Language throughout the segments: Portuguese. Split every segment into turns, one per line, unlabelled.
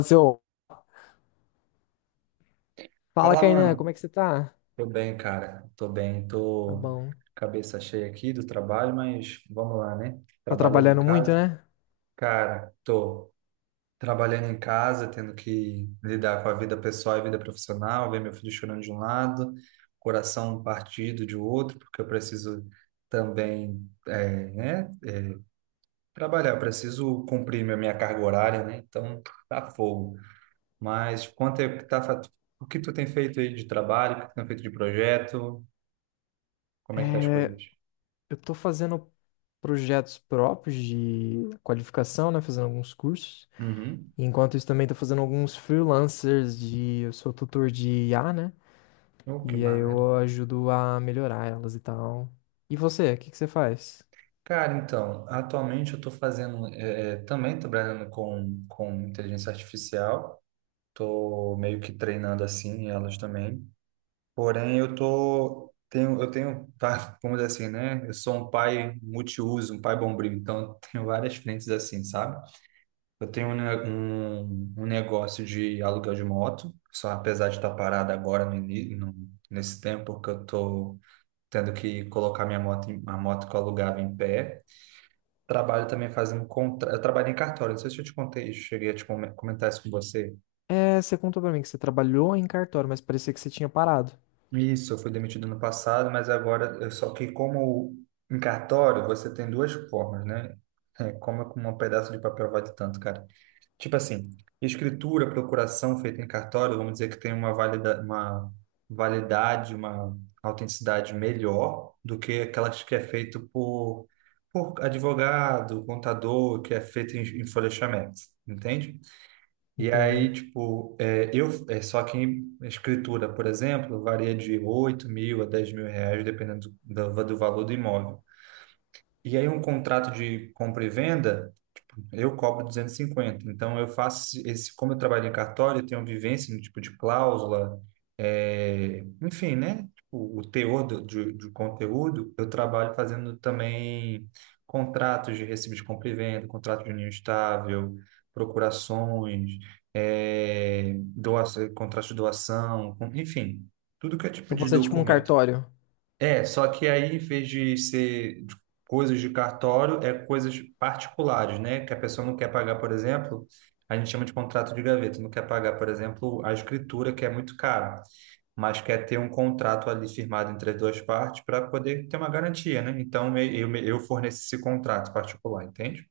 Seu, fala,
Fala,
Kainan,
mano.
como é que você tá?
Tô bem, cara. Tô bem.
Tá
Tô
bom.
cabeça cheia aqui do trabalho, mas vamos lá, né?
Tá
Trabalhando em
trabalhando muito,
casa.
né?
Cara, tô trabalhando em casa, tendo que lidar com a vida pessoal e vida profissional, ver meu filho chorando de um lado, coração partido de outro, porque eu preciso também, né? É, Trabalhar, eu preciso cumprir minha carga horária, né? Então, tá fogo. Mas quanto é que tá, o que tu tem feito aí de trabalho, o que tu tem feito de projeto? Como é que tá as
É,
coisas?
eu tô fazendo projetos próprios de qualificação, né? Fazendo alguns cursos.
Uhum.
E enquanto isso, também tô fazendo alguns freelancers Eu sou tutor de IA, né?
Oh, que
E aí
maneiro.
eu ajudo a melhorar elas e tal. E você, o que que você faz?
Cara, então, atualmente eu estou fazendo, também trabalhando com inteligência artificial, estou meio que treinando assim elas também, porém eu tô, tenho, eu tenho, tá, vamos dizer assim, né, eu sou um pai multiuso, um pai bombril, então eu tenho várias frentes assim, sabe? Eu tenho um negócio de aluguel de moto, só apesar de estar parado agora no, ini- no, nesse tempo que eu tô tendo que colocar minha moto, a moto que eu alugava em pé. Trabalho também fazendo. Eu trabalho em cartório, não sei se eu te contei, cheguei a te comentar isso com você.
É, você contou pra mim que você trabalhou em cartório, mas parecia que você tinha parado.
Isso, eu fui demitido no passado, mas agora, só que como em cartório, você tem duas formas, né? É, como com um pedaço de papel vale tanto, cara. Tipo assim, escritura, procuração feita em cartório, vamos dizer que tem uma validade, uma autenticidade melhor do que aquelas que é feito por advogado, contador, que é feito em folheamento, entende? E aí,
Entenda.
tipo, é, eu, é só que em escritura, por exemplo, varia de 8 mil a 10 mil reais, dependendo do valor do imóvel. E aí, um contrato de compra e venda. Eu cobro 250. Então, eu faço esse, como eu trabalho em cartório, eu tenho vivência no tipo de cláusula, enfim, né? Tipo, o teor de conteúdo, eu trabalho fazendo também contratos de recibo de compra e venda, contrato de união estável, procurações, doação, contrato de doação, enfim, tudo que é tipo
Então
de
você é tipo um
documento.
cartório.
Só que aí, em vez de ser de coisas de cartório, é coisas particulares, né? Que a pessoa não quer pagar, por exemplo, a gente chama de contrato de gaveta, não quer pagar, por exemplo, a escritura, que é muito caro, mas quer ter um contrato ali firmado entre as duas partes para poder ter uma garantia, né? Então, eu forneço esse contrato particular, entende?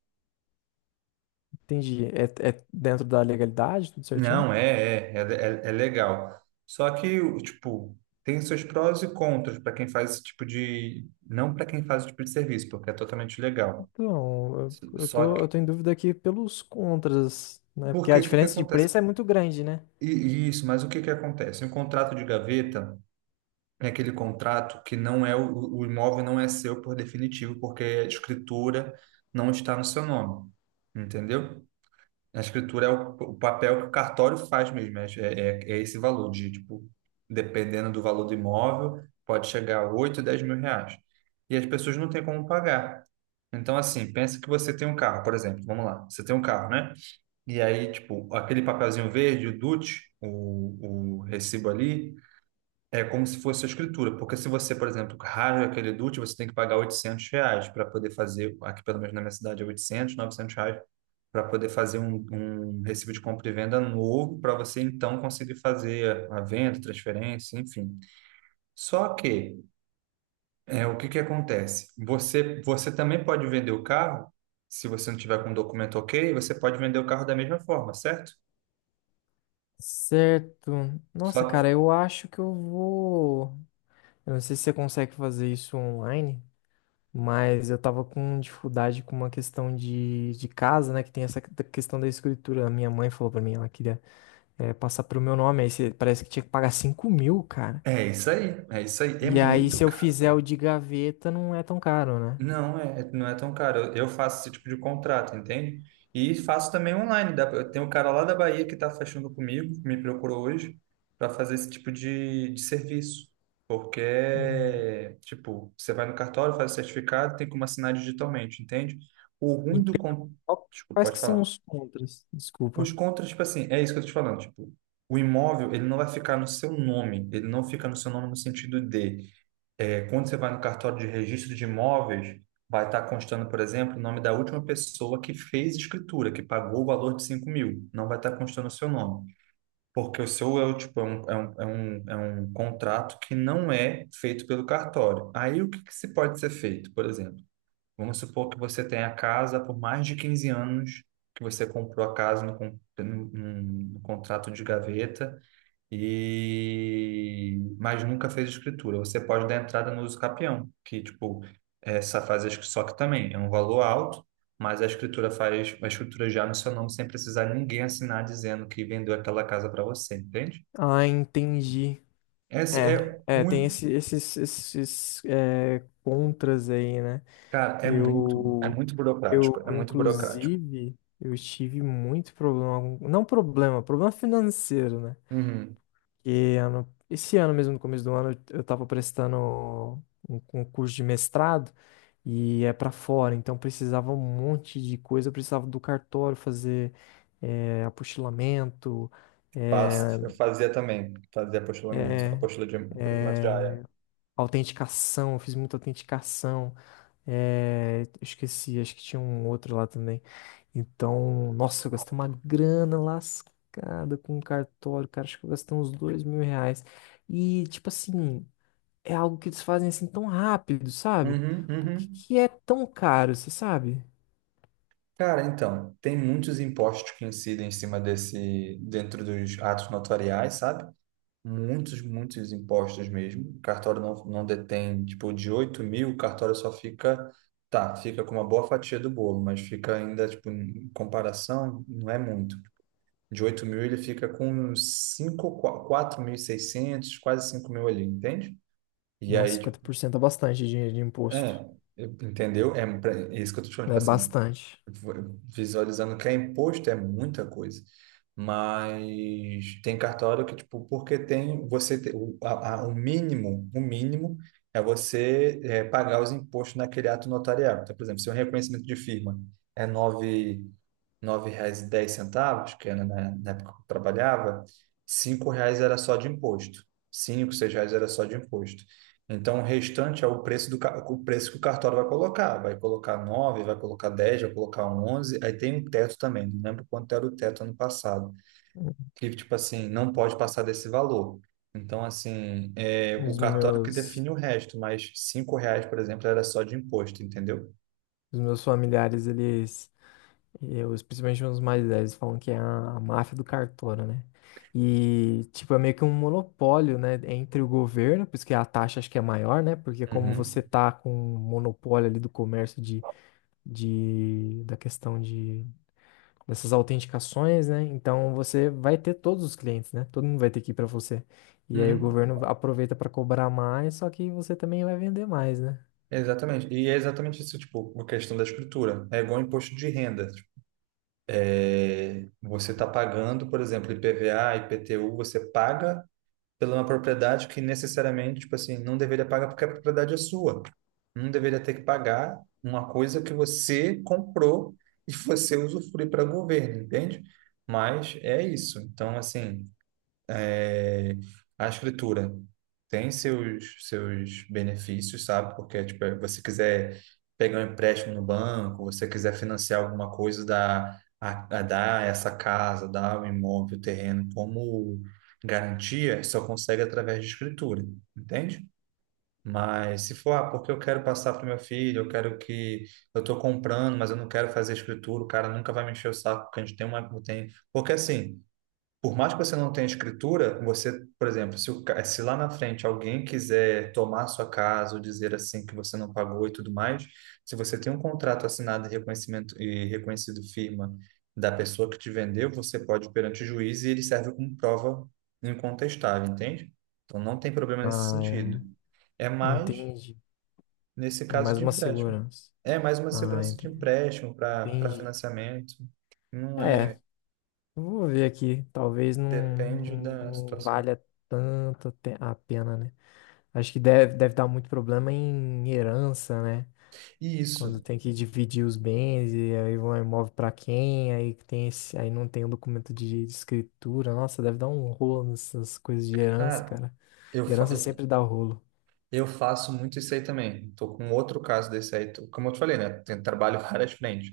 Entendi. É, é dentro da legalidade, tudo certinho?
Não, é legal. Só que, tipo, tem seus prós e contras para quem faz esse tipo de. Não para quem faz esse tipo de serviço, porque é totalmente legal.
Então, eu, eu
Só
tô, eu
que,
tô em dúvida aqui pelos contras, né? Porque
porque
a
o que que
diferença de
acontece?
preço é muito grande, né?
E isso, mas o que que acontece? Um contrato de gaveta é aquele contrato que não é o imóvel não é seu por definitivo, porque a escritura não está no seu nome, entendeu? A escritura é o papel que o cartório faz mesmo, é esse valor de, tipo, dependendo do valor do imóvel, pode chegar a 8, 10 mil reais. E as pessoas não têm como pagar. Então, assim, pensa que você tem um carro, por exemplo, vamos lá, você tem um carro, né? E aí, tipo, aquele papelzinho verde, o DUT, o recibo ali, é como se fosse a escritura. Porque se você, por exemplo, rasga aquele DUT, você tem que pagar 800 reais para poder fazer, aqui pelo menos na minha cidade é 800, R$ 900, para poder fazer um recibo de compra e venda novo, para você então conseguir fazer a venda, transferência, enfim. Só que, o que que acontece? Você também pode vender o carro, se você não tiver com o documento ok, você pode vender o carro da mesma forma, certo?
Certo.
Só,
Nossa, cara, eu acho que eu vou. Eu não sei se você consegue fazer isso online, mas eu tava com dificuldade com uma questão de casa, né? Que tem essa questão da escritura. A minha mãe falou pra mim, ela queria passar pro meu nome, parece que tinha que pagar 5.000, cara.
É isso aí, é isso aí. É
E aí,
muito
se eu
caro,
fizer o
velho.
de gaveta, não é tão caro, né?
Não é tão caro. Eu faço esse tipo de contrato, entende? E faço também online. Tem um cara lá da Bahia que está fechando comigo, me procurou hoje para fazer esse tipo de serviço. Porque,
Hum.
tipo, você vai no cartório, faz o certificado, tem como assinar digitalmente, entende? O ruim do... Con... Desculpa,
Quais que
pode
são
falar.
os contras?
Os
Desculpa.
contras, tipo assim, é isso que eu tô te falando, tipo, o imóvel, ele não vai ficar no seu nome, ele não fica no seu nome no sentido de quando você vai no cartório de registro de imóveis, vai estar constando, por exemplo, o nome da última pessoa que fez escritura, que pagou o valor de 5 mil. Não vai estar constando o seu nome. Porque o seu é um contrato que não é feito pelo cartório. Aí o que se pode ser feito, por exemplo? Vamos supor que você tenha a casa por mais de 15 anos, que você comprou a casa no contrato de gaveta, e mas nunca fez escritura. Você pode dar entrada no uso capião, que tipo essa faz a escri- só que também é um valor alto, mas a escritura faz a escritura já no seu nome sem precisar ninguém assinar dizendo que vendeu aquela casa para você, entende?
Ah, entendi.
Essa
É,
é
é, tem
um,
esses, contras aí, né?
Cara, é
Eu,
muito
eu,
burocrático, é muito burocrático.
inclusive, eu tive muito problema, não problema, problema financeiro, né?
Uhum.
Que ano, esse ano mesmo, no começo do ano, eu estava prestando um concurso de mestrado e é para fora, então precisava um monte de coisa, eu precisava do cartório fazer apostilamento, eh,
Eu fazia também, fazia apostilamento, apostila de apostilamento de aia.
autenticação, eu fiz muita autenticação, eu esqueci, acho que tinha um outro lá também. Então, nossa, eu gastei uma grana lascada com o cartório, cara, acho que eu gastei uns 2.000 reais. E, tipo assim, é algo que eles fazem assim tão rápido, sabe?
Uhum,
Por que
uhum.
que é tão caro, você sabe?
Cara, então, tem muitos impostos que incidem em cima desse, dentro dos atos notariais, sabe? Muitos, muitos impostos mesmo. O cartório não detém, tipo, de 8 mil, o cartório fica com uma boa fatia do bolo, mas fica ainda, tipo, em comparação, não é muito. De 8 mil ele fica com cinco, uns 5, seiscentos, quase 5 mil ali, entende? E
Nossa,
aí, tipo,
50% é bastante dinheiro de imposto.
é, entendeu? É isso que eu tô te falando, tipo
É
assim,
bastante.
visualizando que é imposto é muita coisa. Mas tem cartório que, tipo, porque tem você te- o, a- o mínimo é você pagar os impostos naquele ato notarial. Então, por exemplo, se o reconhecimento de firma é nove reais e dez centavos que era na época que eu trabalhava, 5 reais era só de imposto. Cinco 6 reais era só de imposto. Então, o restante é o preço o preço que o cartório vai colocar. Vai colocar nove, vai colocar dez, vai colocar onze. Aí tem um teto também. Não lembro quanto era o teto ano passado. Que, tipo assim, não pode passar desse valor. Então, assim, é o
Os
cartório que
meus,
define o resto, mas 5 reais, por exemplo, era só de imposto, entendeu?
os meus familiares, eles, eu, principalmente os mais velhos, falam que é a máfia do cartório, né? E, tipo, é meio que um monopólio, né, entre o governo, por isso que a taxa acho que é maior, né? Porque como você
Uhum.
tá com um monopólio ali do comércio da questão de dessas autenticações, né? Então você vai ter todos os clientes, né? Todo mundo vai ter que ir para você. E aí o
Uhum.
governo aproveita para cobrar mais, só que você também vai vender mais, né?
Exatamente. E é exatamente isso, tipo, a questão da escritura. É igual imposto de renda. Tipo, você está pagando, por exemplo, IPVA, IPTU, você paga pela uma propriedade que necessariamente, tipo assim, não deveria pagar porque a propriedade é sua. Não deveria ter que pagar uma coisa que você comprou e você usufrui para governo, entende? Mas é isso. Então, assim, é, a escritura tem seus benefícios, sabe? Porque, tipo, você quiser pegar um empréstimo no banco, você quiser financiar alguma coisa, dá essa casa, dá o imóvel, o terreno como garantia, só consegue através de escritura, entende? Mas se for, ah, porque eu quero passar para o meu filho, eu quero que eu estou comprando, mas eu não quero fazer escritura, o cara nunca vai me encher o saco, porque a gente tem tem, porque assim, por mais que você não tenha escritura, você, por exemplo, se, o ca- se lá na frente alguém quiser tomar sua casa ou dizer assim que você não pagou e tudo mais, se você tem um contrato assinado e reconhecimento e reconhecido firma da pessoa que te vendeu, você pode ir perante o juiz e ele serve como prova incontestável, entende? Então não tem problema nesse
Ah,
sentido.
é.
É mais
Entendi.
nesse
É
caso
mais
de
uma
empréstimo.
segurança.
É mais uma
Ah,
segurança de
entendi.
empréstimo para
Entendi.
financiamento. Não
É,
é,
eu vou ver aqui. Talvez não,
depende
não,
da
não
situação.
valha a pena, né? Acho que deve dar muito problema em herança, né? Quando
Isso.
tem que dividir os bens e aí vão imóvel pra quem, aí que tem esse, aí não tem o documento de escritura. Nossa, deve dar um rolo nessas coisas de herança,
Cara,
cara.
eu, fa-
Herança sempre dá rolo.
eu faço muito isso aí também. Tô com outro caso desse aí. Como eu te falei, né? Trabalho várias frentes.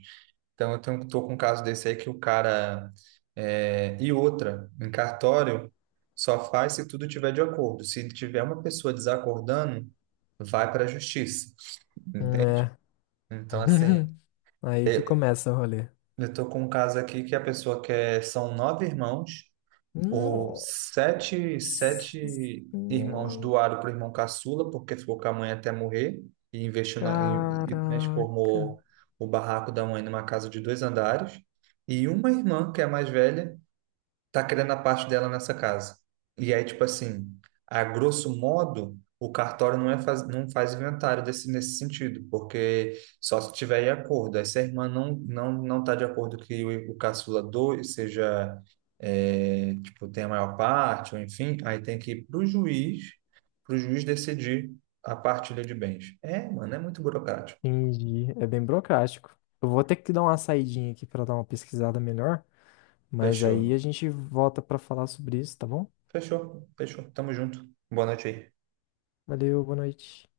Então, tô com um caso desse aí que o cara... E outra, em cartório, só faz se tudo tiver de acordo. Se tiver uma pessoa desacordando, vai para a justiça. Entende?
É.
Então, assim,
Aí que
eu,
começa o rolê.
eu tô com um caso aqui que a pessoa quer... São nove irmãos. O
Nossa,
sete, sete irmãos
senhora.
doaram para o irmão caçula, porque ficou com a mãe até morrer, e investiu e
Caraca.
transformou o barraco da mãe numa casa de dois andares. E uma irmã, que é a mais velha, tá querendo a parte dela nessa casa. E aí, tipo assim, a grosso modo, o cartório não faz inventário nesse sentido, porque só se tiver em acordo. Aí, se a irmã não tá de acordo que o caçula doe, seja, tipo, tenha a maior parte, ou enfim, aí tem que ir pro juiz decidir a partilha de bens. É, mano, é muito burocrático.
Entendi. É bem burocrático. Eu vou ter que dar uma saidinha aqui pra dar uma pesquisada melhor, mas aí a
Fechou.
gente volta pra falar sobre isso, tá bom?
Fechou, fechou. Tamo junto. Boa noite aí.
Valeu, boa noite.